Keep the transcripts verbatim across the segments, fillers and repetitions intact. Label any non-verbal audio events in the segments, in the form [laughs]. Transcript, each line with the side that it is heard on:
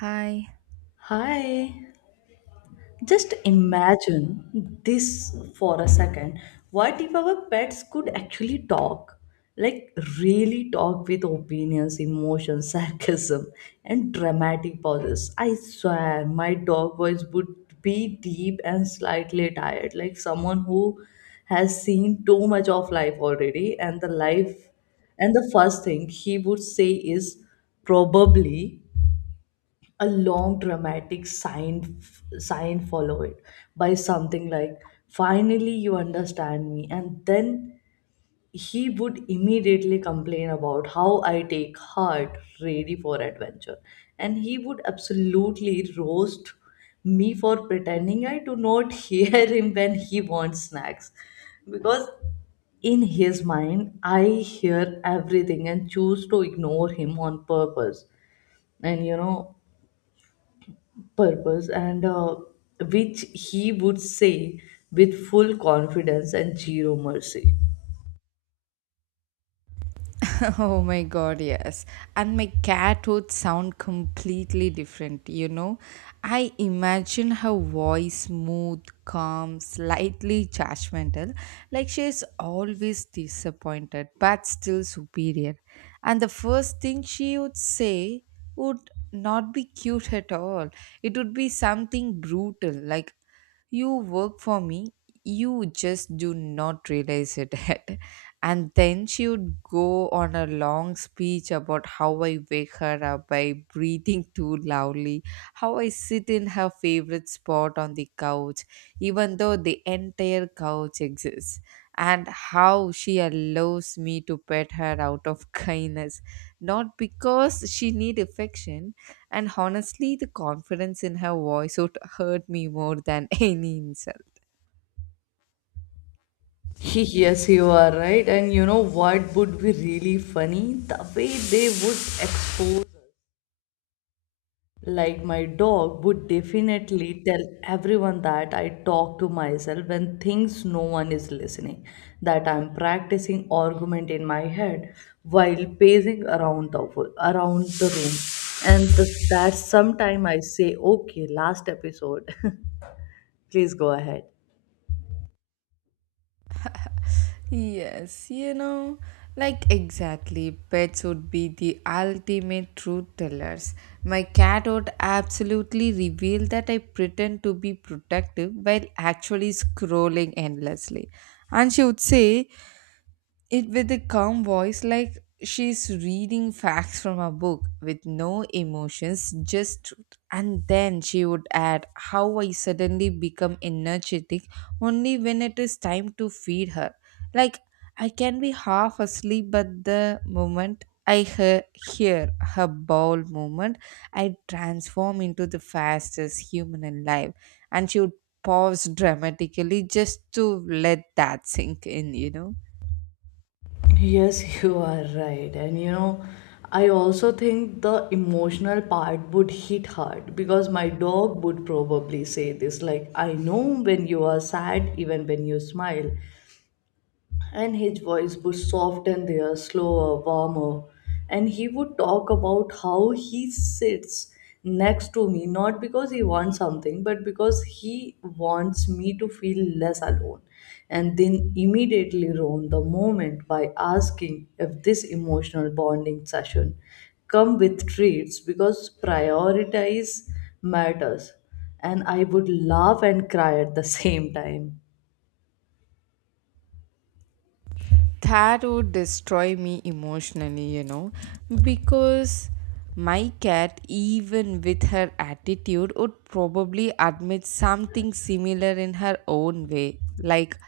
right: Hi.
left: Hi. Just imagine this for a second. What if our pets could actually talk? Like, really talk with opinions, emotions, [laughs] sarcasm, and dramatic pauses. I swear, my dog voice would be deep and slightly tired, like someone who has seen too much of life already. And the life, and the first thing he would say is probably a long dramatic sign sign Follow it by something like, finally you understand me. And then he would immediately complain about how I take heart, ready for adventure. And he would absolutely roast me for pretending I do not [laughs] hear him when he wants snacks, because in his mind I hear everything and choose to ignore him on purpose, and you know purpose and uh, which he would say with full confidence and zero mercy. [laughs]
right: [laughs] Oh my god, yes. And my cat would sound completely different, you know? I imagine her voice smooth, calm, slightly judgmental, like she is always disappointed but still superior. And the first thing she would say would not be cute at all. It would be something brutal, like, you work for me, you just do not realize it. [laughs] And then she would go on a long speech about how I wake her up by [laughs] breathing too loudly, how I sit in her favorite spot on the couch, even though the entire couch exists, and how she allows me to pet her out of [laughs] kindness, not because she need affection. And honestly, the confidence in her voice would hurt me more than [laughs] any insult.
left: Yes, you are right. And you know what would be really funny? The way they would expose us. Like, my dog would definitely tell everyone that I talk to myself when thinks no one is listening, that I'm practicing argument in my head while pacing around the wo- around the room, and the, that sometime I say, "Okay, last episode, [laughs] please go ahead."
right: Yes, you know, like exactly, pets would be the ultimate truth tellers. My cat would absolutely reveal that I pretend to be protective while actually scrolling endlessly. And she would say it with a calm voice, like she's reading facts from a book with no emotions, just truth. And then she would add how I suddenly become energetic only when it is time to feed her. Like, I can be half asleep, but the moment I hear, hear her bowel movement, I transform into the fastest human alive. And she would pause dramatically just to let that sink in, you know.
left: Yes, [laughs] you are right. And you know, I also think the emotional part would hit hard because my dog would probably say this, like, I know when you are sad, even when you smile. And his voice would soften there, slower, warmer. And he would talk about how he sits next to me, not because he wants something, but because he wants me to feel less alone. And then immediately ruin the moment by asking if this emotional bonding session come with treats, because prioritize matters. And I would laugh and cry at the same time.
right: That would destroy me emotionally, you know, because my cat, even with her attitude, would probably admit something similar in her own way. Like,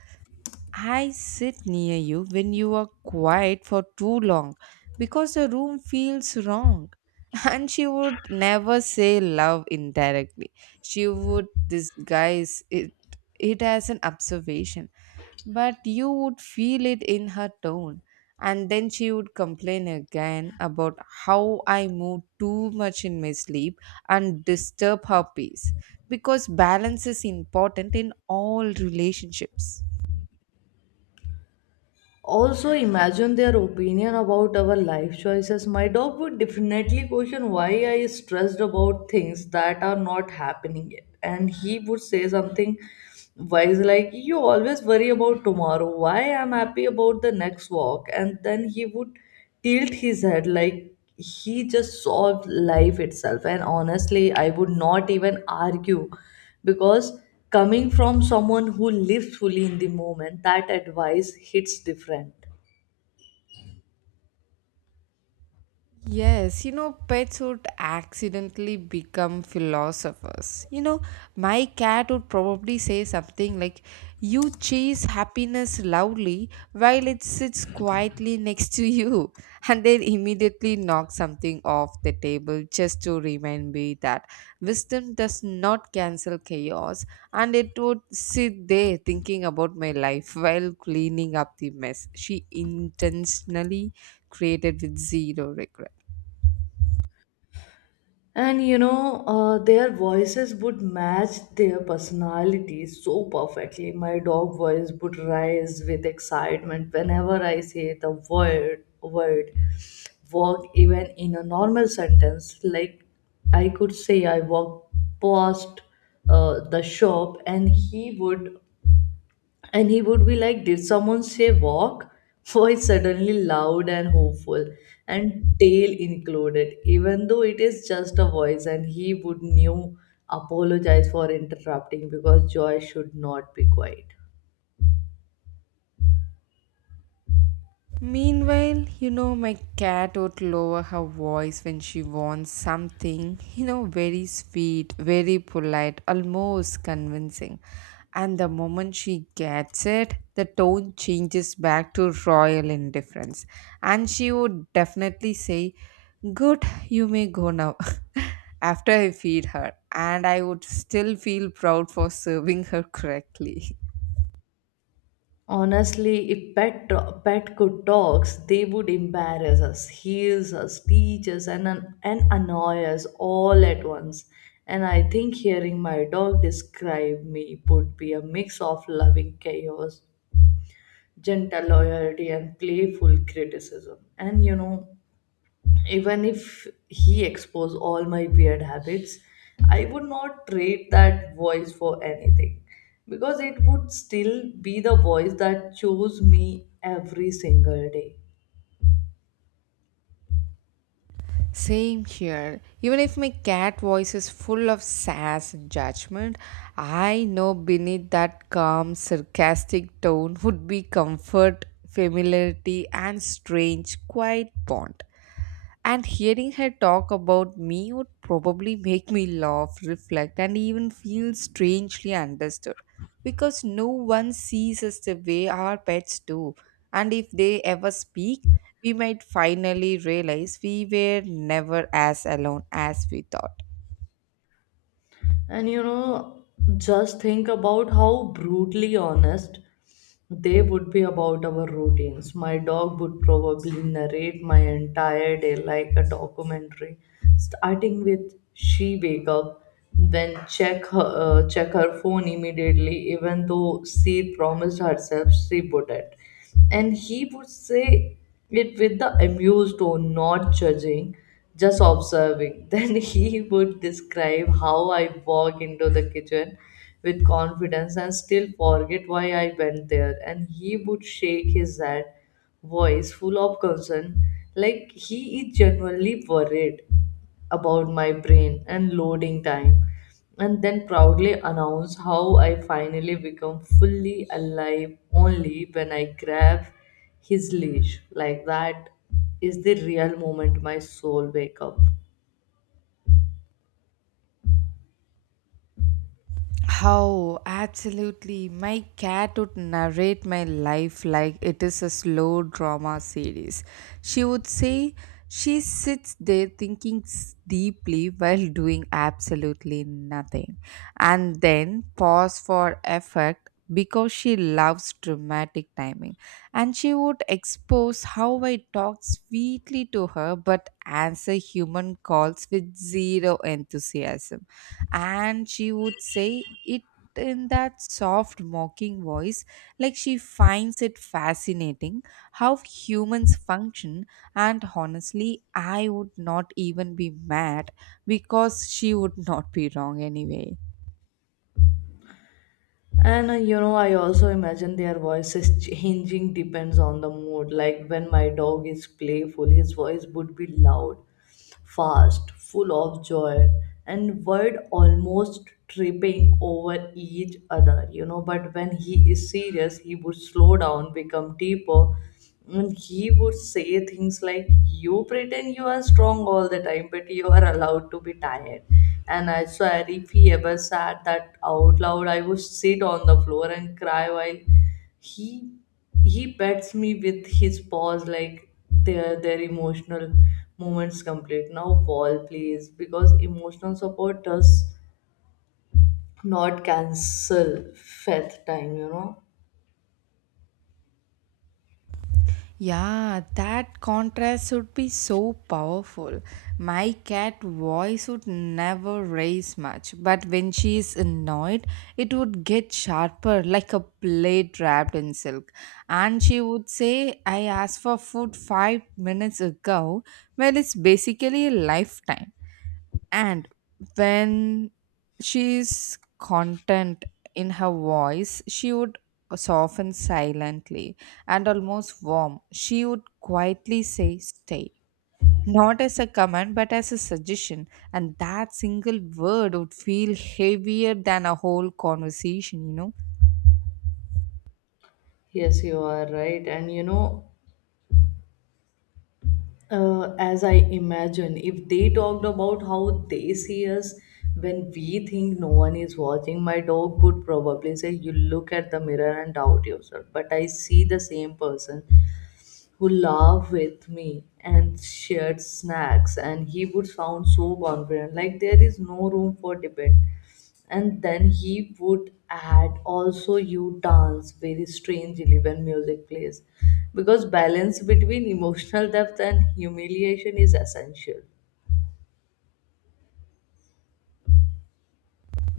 right: I sit near you when you are quiet for too long because the room feels wrong. [laughs] And she would never say love indirectly. She would disguise it it as an observation. But you would feel it in her tone. And then she would complain again about how I move too much in my sleep and disturb her peace. Because balance is important in all relationships.
left: Also, imagine their opinion about our life choices. My dog would definitely question why I stressed about things that are not happening yet. And he would say something wise, like, you always worry about tomorrow. Why am happy about the next walk? And then he would tilt his head like he just solved life itself. And honestly, I would not even argue, because coming from someone who lives fully in the moment, that advice hits different.
right: Yes, you know, pets would accidentally become philosophers. You know, my cat would probably say something like, you chase happiness loudly while it sits quietly next to you, [laughs] and then immediately knock something off the table just to remind me that wisdom does not cancel chaos. And it would sit there thinking about my life while cleaning up the mess she intentionally created with zero regret.
left: And you know uh, their voices would match their personality so perfectly. My dog voice would rise with excitement whenever I say the word word walk, even in a normal sentence. Like, I could say, I walk past uh, the shop, and he would and he would be like, did someone say walk? [laughs] Voice suddenly loud and hopeful, and tail included, even though it is just a voice. And he would knew apologize for interrupting, because joy should not be quiet.
right: Meanwhile, you know, my cat would lower her voice when she wants something, you know, very sweet, very polite, almost convincing. And the moment she gets it, the tone changes back to royal indifference. And she would definitely say, good, you may go now. [laughs] After I feed her, and I would still feel proud for serving her correctly. [laughs]
left: Honestly, if pet pet could talks, they would embarrass us, heals us, teach us, and an- and annoy us all at once. And I think hearing my dog describe me would be a mix of loving chaos, gentle loyalty, and playful criticism. And you know, even if he exposed all my weird habits, I would not trade that voice for anything, because it would still be the voice that chose me every single day.
right: Same here. Even if my cat voice is full of sass and judgment, I know beneath that calm, sarcastic tone would be comfort, familiarity, and strange, quiet bond. And hearing her talk about me would probably make me laugh, reflect, and even feel strangely understood because no one sees us the way our pets do. And if they ever speak, we might finally realize we were never as alone as we thought.
left: And you know, just think about how brutally honest they would be about our routines. My dog would probably narrate my entire day like a documentary, starting with, she wake up, then check her uh, check her phone immediately, even though she promised herself she wouldn't. And he would say it with the amused tone, not judging, just observing. [laughs] Then he would describe how I walk into the kitchen with confidence and still forget why I went there. And he would shake his head, voice full of concern, like he is genuinely worried about my brain and loading time. And then proudly announce how I finally become fully alive only when I grab his leash, like that is the real moment my soul wake up.
right: How absolutely my cat would narrate my life like it is a slow drama series. She would say she sits there thinking s- deeply while doing absolutely nothing, and then pause for effect because she loves dramatic timing. And she would expose how I talk sweetly to her but answer human calls with zero enthusiasm. And she would say it in that soft mocking voice, like she finds it fascinating how humans function. And honestly, I would not even be mad because she would not be wrong anyway.
left: And uh, you know i also imagine their voices [laughs] changing depends on the mood. Like, when my dog is playful, his voice would be loud, fast, full of joy, and word almost tripping over each other, you know but when he is serious, he would slow down, become deeper. And he would say things like, you pretend you are strong all the time, but you are allowed to be tired. And I swear, if he ever said that out loud, I would sit on the floor and cry while he he pets me with his paws. Like, their their emotional moments complete now paul please, because emotional support does not cancel faith time you know
right: Yeah, that contrast would be so powerful. My cat voice would never raise much, but when she is annoyed, it would get sharper, like a blade wrapped in silk. And she would say, I asked for food five minutes ago, well, it's basically a lifetime. And when she's content in her voice, she would soften silently and almost warm. She would quietly say, stay, not as a command but as a suggestion. And that single word would feel heavier than a whole conversation, you know.
left: Yes, you are right. And you know uh, as I imagine, if they talked about how they see us when we think no one is watching, my dog would probably say, you look at the mirror and doubt yourself. But I see the same person who laughed with me and shared snacks. And he would sound so confident, like there is no room for debate. And then he would add, also, you dance very strangely when music plays, because balance between emotional depth and humiliation is essential.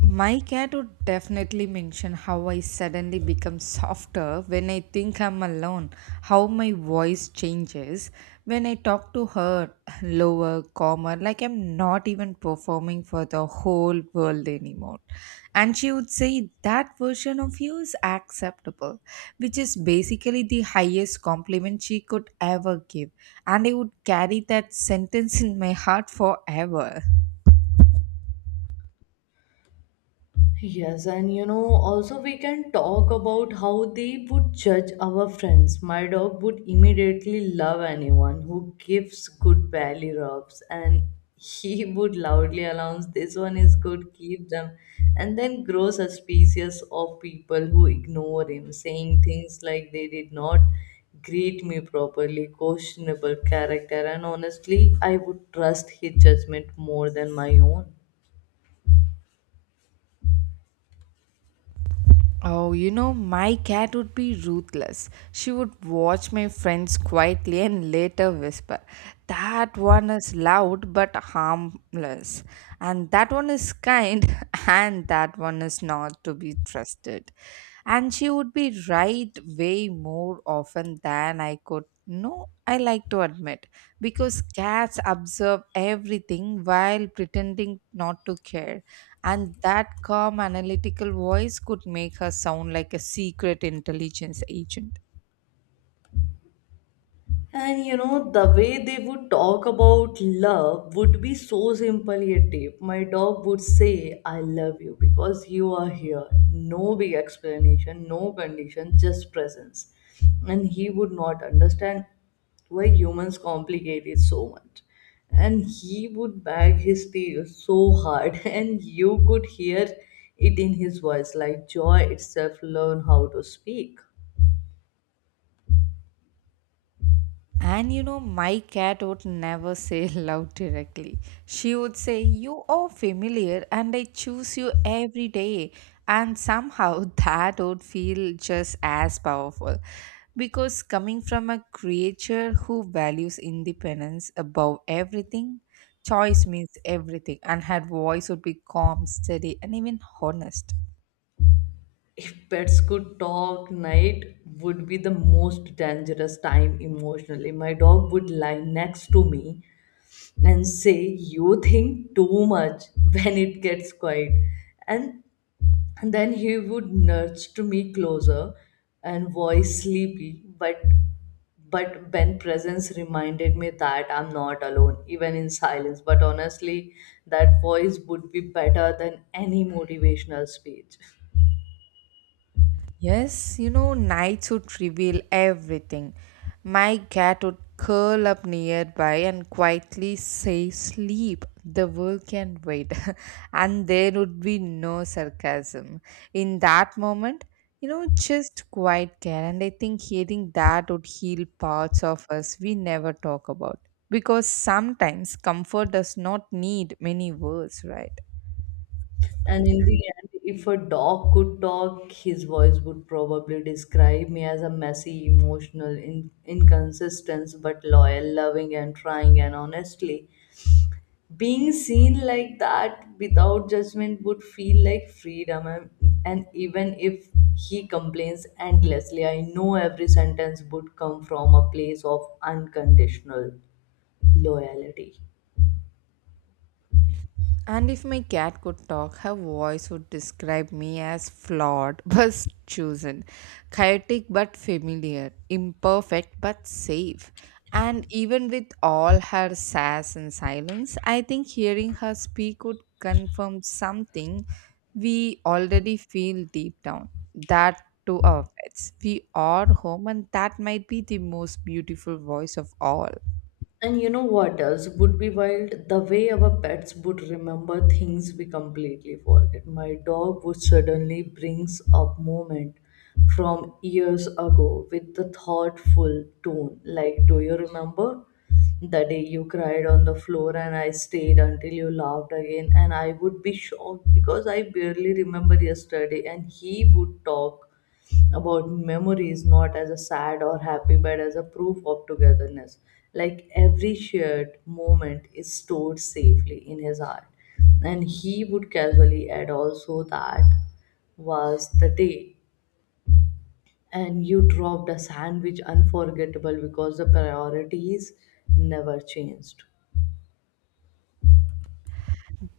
right: My cat would definitely mention how I suddenly become softer when I think I'm alone, how my voice changes when I talk to her, lower, calmer, like I'm not even performing for the whole world anymore. And she would say, that version of you is acceptable, which is basically the highest compliment she could ever give. And I would carry that sentence in my heart forever.
left: Yes, and you know, also we can talk about how they would judge our friends. My dog would immediately love anyone who gives good belly rubs, and he [laughs] would loudly announce, this one is good, keep them, and then grow suspicious of people who ignore him, saying things like, they did not greet me properly, questionable character. And honestly, I would trust his judgment more than my own.
right: Oh, you know, my cat would be ruthless. She would watch my friends quietly and later whisper, that one is loud but harmless, and that one is kind, [laughs] and that one is not to be trusted. And she would be right way more often than I could, no, I like to admit, because cats observe everything while pretending not to care, and that calm analytical voice could make her sound like a secret intelligence agent.
left: And you know, the way they would talk about love would be so simple yet deep. My dog would say, I love you because you are here. No big explanation, no condition, just presence. And he would not understand why humans complicate it so much. And he would bag his tail so hard, [laughs] and you could hear it in his voice, like joy itself learn how to speak.
right: And you know, my cat would never say [laughs] love directly. She would say, you are familiar and I choose you every day. And somehow [laughs] that would feel just as powerful. Because coming from a creature who values independence above everything, choice means everything. And her voice would be calm, steady, and even honest.
left: If pets could talk, night would be the most dangerous time emotionally. My dog would lie next to me and say, you think too much [laughs] when it gets quiet. And, and then he would nudge to me closer, and voice sleepy, but but Ben presence reminded me that I'm not alone, even in silence. But honestly, that voice would be better than any motivational speech.
right: Yes, you know, nights would reveal everything. My cat would curl up nearby and quietly say, sleep, the world can wait. [laughs] And there would be no sarcasm. In that moment, you know, just quiet care. And I think hearing that would heal parts of us we never talk about. Because sometimes comfort does not need many words, right?
left: And in the end, if a dog could talk, his voice would probably describe me as a messy, emotional, in- inconsistent, but loyal, loving, and trying. And honestly, being seen like that without judgment would feel like freedom. And, and even if he complains endlessly, I know every sentence would come from a place of unconditional loyalty.
right: And if my cat could talk, her voice would describe me as flawed [laughs] but chosen, chaotic but familiar, imperfect but safe. And even with all her sass and silence, I think hearing her speak would confirm something we already feel deep down, that to our pets, we are home, and that might be the most beautiful voice of all.
left: And you know what else would be wild? The way our pets would remember things we completely forget. My dog would suddenly brings up moment from years ago with the thoughtful tone, like, do you remember the day you cried on the floor and I stayed until you laughed again? And I would be shocked because I barely remember yesterday, and he would talk about memories not as a sad or happy, but as a proof of togetherness, like every shared moment is stored safely in his heart. And he would casually add, also, that was the day and you dropped a sandwich, unforgettable, because the priorities never changed.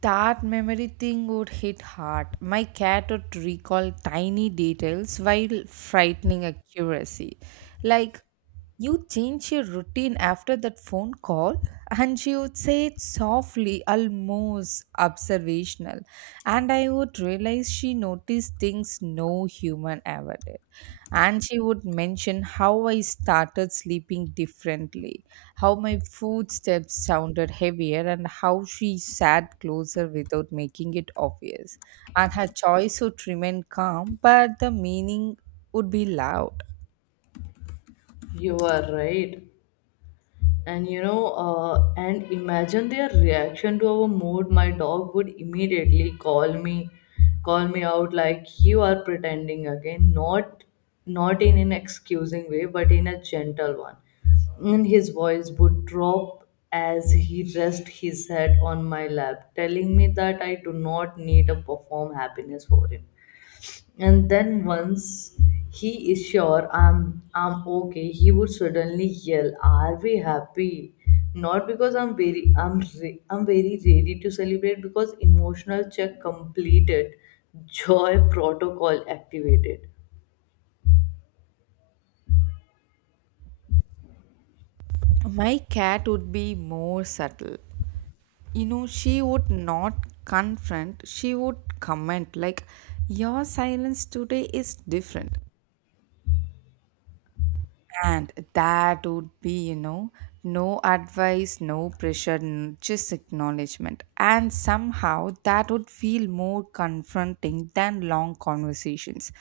right: That memory thing would hit hard. My cat would recall tiny details while frightening accuracy. Like, you change your routine after that phone call? And she would say it softly, almost observational. And I would realize she noticed these things no human ever did. And she would mention how I started sleeping differently, how my footsteps sounded heavier, and how she sat closer without making it obvious. And her choice would remain calm, but the meaning would be loud.
left: You are right. And you know uh, and imagine their reaction to our mood. My dog would immediately call me call me out, like, you are pretending again, not not in an excusing way, but in a gentle one. And his voice would drop as he rest his head on my lap, telling me that I do not need to perform happiness for him. And then once he is sure I'm I'm okay, he would suddenly yell, are we happy? Not because I'm very I'm re- I'm very ready to celebrate, because emotional check completed, joy protocol activated.
right: My cat would be more subtle. You know, she would not confront, she would comment like, your silence today is different. And that would be, you know, no advice, no pressure, n- just acknowledgement. And somehow that would feel more confronting than long conversations.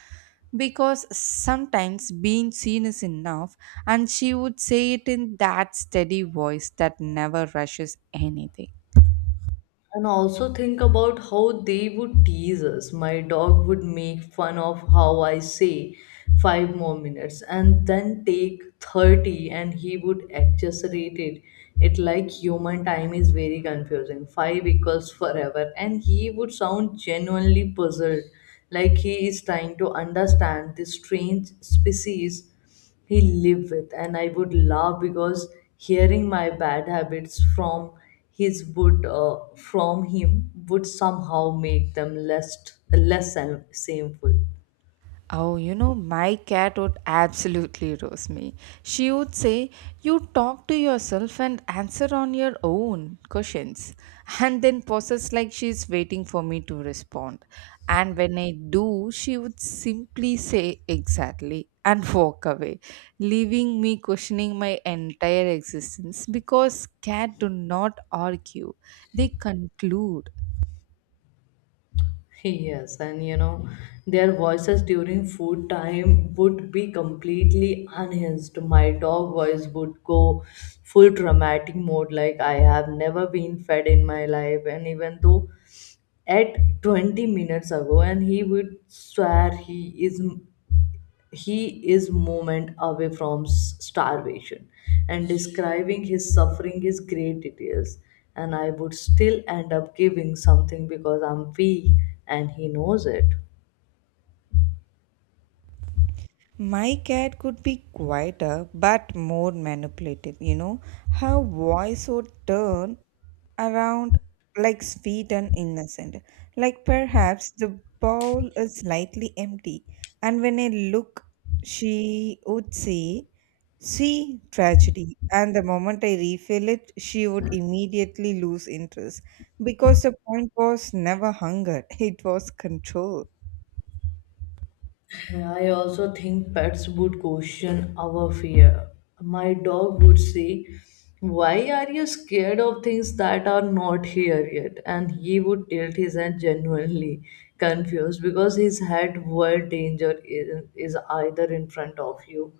right: Because sometimes being seen is enough, and she would say it in that steady voice that never rushes anything.
left: And also think about how they would tease us. My dog would make fun of how I say, five more minutes, and then take thirty, and he would exaggerate it. It like human time is very confusing. Five equals forever. And he would sound genuinely puzzled, like he is trying to understand this strange species he lived with. And I would laugh because hearing my bad habits from his would uh, from him would somehow make them less less shame- shameful
right: Oh, you know, my cat would absolutely roast me. She would say, you talk to yourself and answer on your own questions, and then pauses like she's waiting for me to respond. And when I do, she would simply say, exactly, and [laughs] walk away, leaving me questioning my entire existence because cats do not argue, they conclude.
left: Yes, and you know, their voices during food time would be completely unhinged. My dog voice would go full dramatic mode, like, I have never been fed in my life. And even though at twenty minutes ago, and he would swear he is he is moment away from s- starvation, and describing his suffering is great details, and I would still end up giving something because I'm weak and he knows it.
right: My cat could be quieter but more manipulative, you know. Her voice would turn around, like sweet and innocent, like, perhaps the bowl is slightly empty. And when I look, she would say, see, tragedy. And the moment I refill it, she would immediately lose interest because the point was never hunger, [laughs] it was control.
left: I also think pets would question our fear. My dog would say, why are you scared of things that are not here yet? And he would tilt his head, genuinely confused, because his head world danger is, is either in front of you.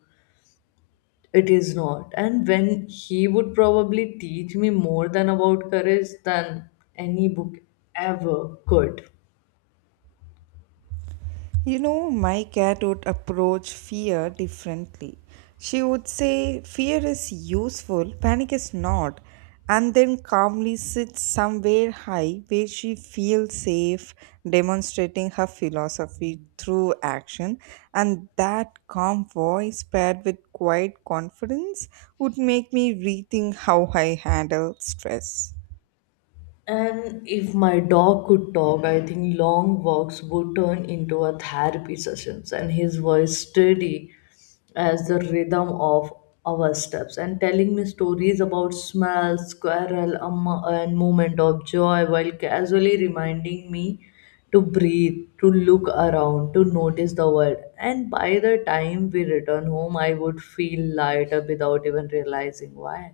left: It is not. And when he would probably teach me more than about courage than any book ever could.
right: You know, my cat would approach fear differently. She would say, fear is useful, panic is not, and then calmly sit somewhere high where she feels safe, demonstrating her philosophy through action. And that calm voice paired with quiet confidence would make me rethink how I handle stress.
left: And if my dog could talk, I think long walks would turn into a therapy sessions, and his voice steady as the rhythm of our steps and telling me stories about smells, squirrel, a mo- and moment of joy, while casually reminding me to breathe, to look around, to notice the world. And by the time we return home, I would feel lighter without even realizing why.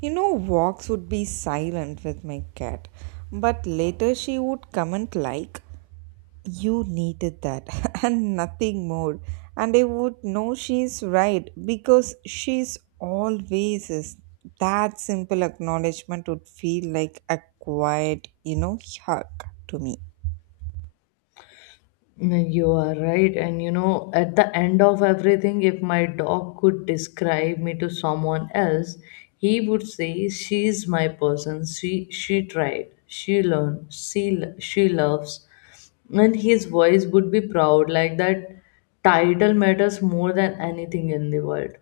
right: You know, walks would be silent with my cat, but later she would comment like, you needed that, [laughs] and nothing more. And I would know she's right because she's always is. That simple acknowledgement would feel like a quiet, you know, hug to me.
left: No, you are right. And you know, at the end of everything, if my dog could describe me to someone else, he would say, she's my person. She she tried. She learned. She lo- she loves. And his voice would be proud, like that title matters more than anything in the world.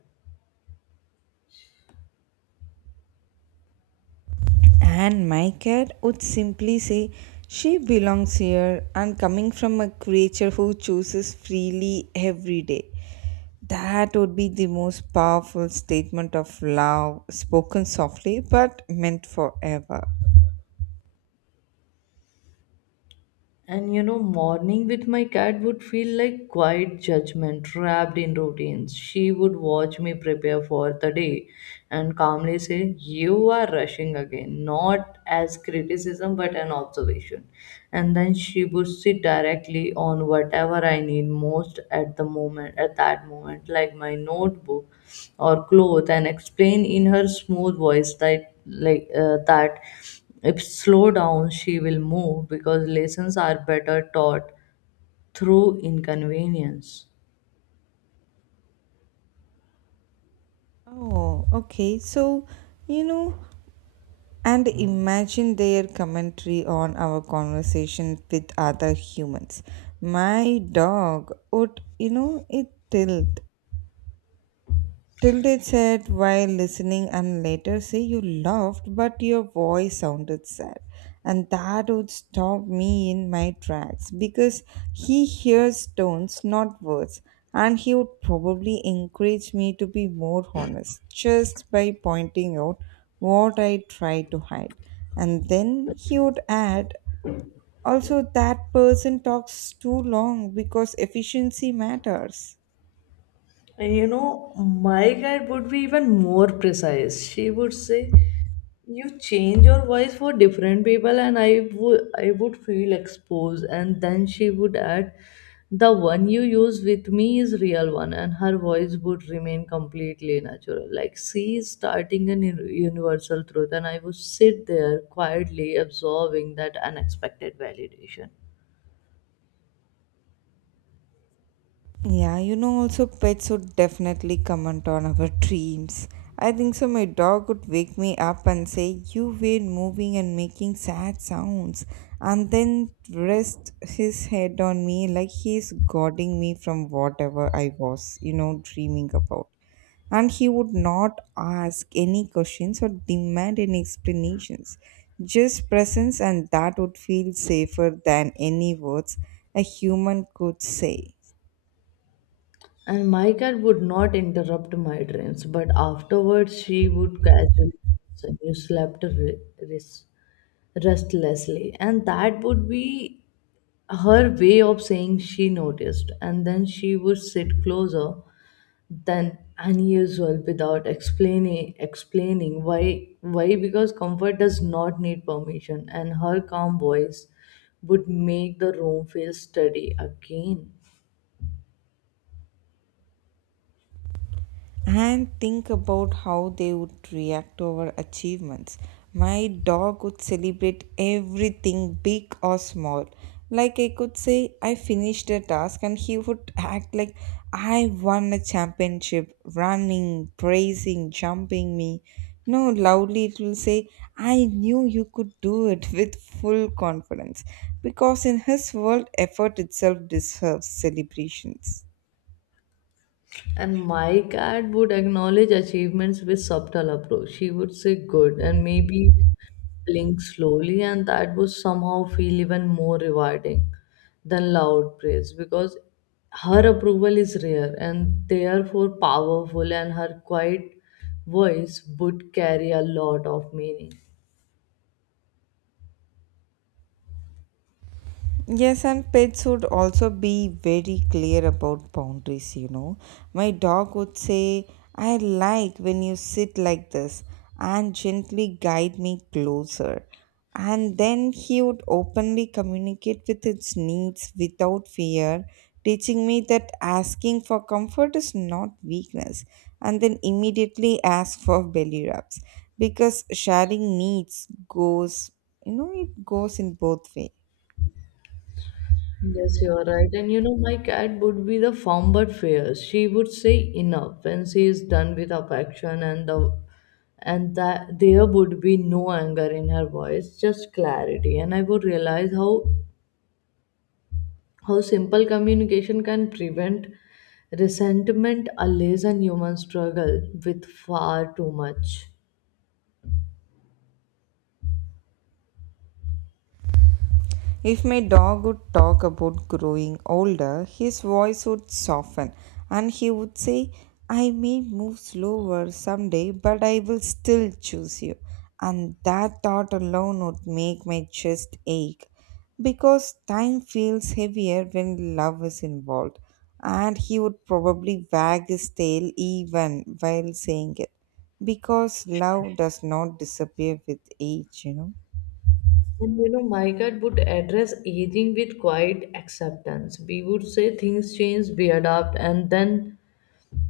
right: And my cat would simply say, she belongs here, and coming from a creature who chooses freely every day. That would be the most powerful statement of love, spoken softly but meant forever.
left: And you know, morning with my cat would feel like quiet judgment wrapped in routines. She would watch me prepare for the day and calmly say, you are rushing again, not as criticism but an observation. And then she would sit directly on whatever I need most at the moment, at that moment, like my notebook or clothes, and explain in her smooth voice that, like, uh, that if slow down, she will move because lessons are better taught through inconvenience.
right: Oh, okay. So, you know, and imagine their commentary on our conversation with other humans. My dog would, you know, it tilt Tilde said while listening and later say, you laughed but your voice sounded sad. And that would stop me in my tracks because he hears tones, not words. And he would probably encourage me to be more honest just by pointing out what I try to hide. And then he would add, also that person talks too long because efficiency matters.
left: And you know, my guide would be even more precise. She would say, you change your voice for different people, and I would I would feel exposed. And then she would add, the one you use with me is real one. And her voice would remain completely natural, like she is starting an un- universal truth, and I would sit there quietly absorbing that unexpected validation.
right: Yeah, you know, also pets would definitely comment on our dreams. I think so. My dog would wake me up and say, you were moving and making sad sounds, and then rest his head on me like he's guarding me from whatever I was, you know, dreaming about. And he would not ask any questions or demand any explanations, just presence, and that would feel safer than any words a human could say.
left: And my cat would not interrupt my dreams, but afterwards she would casually and you slept re- res- restlessly. And that would be her way of saying she noticed. And then she would sit closer than unusual without explaining explaining why why because comfort does not need permission, and her calm voice would make the room feel steady again.
right: And think about how they would react to our achievements. My dog would celebrate everything, big or small. Like, I could say, I finished a task, and he would act like I won a championship, running, praising, jumping me. No, loudly it will say, I knew you could do it, [laughs] with full confidence. Because in his world, effort itself deserves celebrations.
left: And my cat would acknowledge achievements with subtle approach. She would say good and maybe blink slowly, and that would somehow feel even more rewarding than loud praise, because her approval is rare and therefore powerful, and her quiet voice would carry a lot of meaning.
right: Yes, and pets would also be very clear about boundaries, you know. My dog would say, I like when you sit like this, and gently guide me closer. And then he would openly communicate with its needs without fear, teaching me that asking for comfort is not weakness, and then immediately ask for belly rubs because sharing needs goes, you know, it goes in both ways.
left: Yes, you are right. And you know, my cat would be the firm but fair. She would say enough when she is done with affection and the and that there would be no anger in her voice, just clarity. And I would realize how how simple communication can prevent resentment, a and human struggle with far too much.
right: If my dog would talk about growing older, his voice would soften and he would say, I may move slower someday, but I will still choose you. And that thought alone would make my chest ache because time feels heavier when love is involved. And he would probably wag his tail even while saying it, because love does not disappear with age, you know.
left: And you know, my cat would address aging with quiet acceptance. We would say things change, we adapt, and then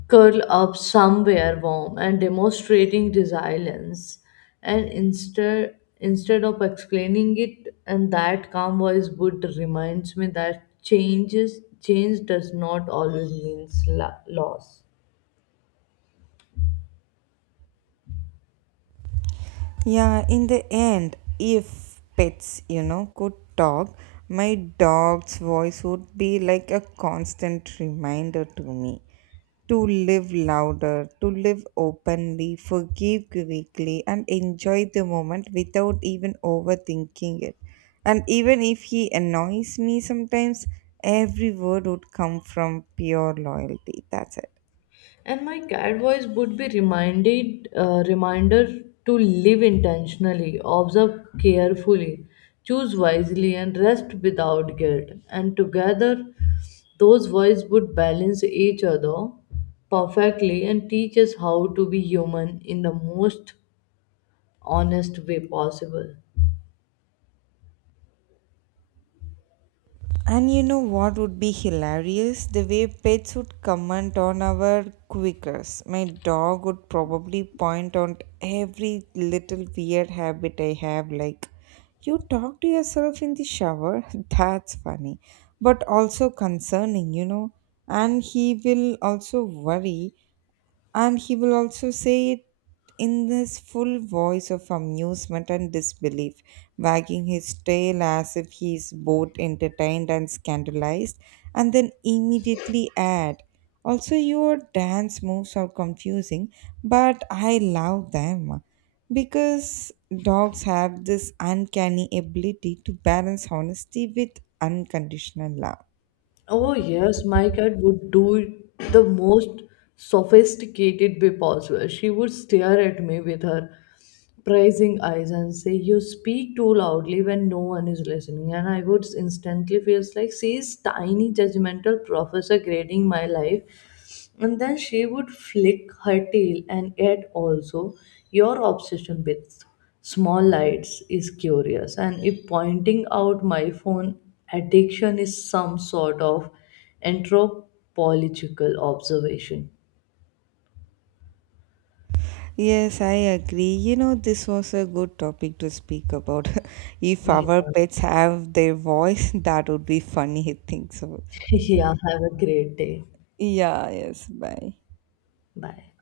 left: curl up somewhere warm and demonstrating resilience and instead instead of explaining it. And that calm voice would reminds me that changes change does not always means la- loss.
right: Yeah, in the end, if pets, you know, could talk, my dog's voice would be like a constant reminder to me to live louder, to live openly, forgive quickly, and enjoy the moment without even overthinking it. And even if he annoys me sometimes, every word would come from pure loyalty. That's it.
left: And my cat voice would be reminded uh, reminder to live intentionally, observe carefully, choose wisely, and rest without guilt. And together those voices would balance each other perfectly and teach us how to be human in the most honest way possible.
right: And you know what would be hilarious? The way pets would comment on our quirks. My dog would probably point out every little weird habit I have, like, you talk to yourself in the shower? [laughs] That's funny, but also concerning, you know. And he will also worry, and he will also say it in this full voice of amusement and disbelief, wagging his tail as if he is both entertained and scandalized, and then immediately add, also, your dance moves are confusing, but I love them, because dogs have this uncanny ability to balance honesty with unconditional love.
left: Oh yes, my cat would do the most sophisticated way possible. She would stare at me with her praising eyes and say, you speak too loudly when no one is listening. And I would instantly feel like she is tiny, judgmental professor grading my life. And then she would flick her tail, and yet also, your obsession with small lights is curious. And if pointing out my phone addiction is some sort of anthropological observation.
right: Yes, I agree. You know, this was a good topic to speak about. [laughs] If
left: Yeah.
right: our pets have their voice, [laughs] that would be funny, [laughs] I think so.
left: [laughs] Yeah, have a great day.
right: Yeah, yes, bye.
left: Bye.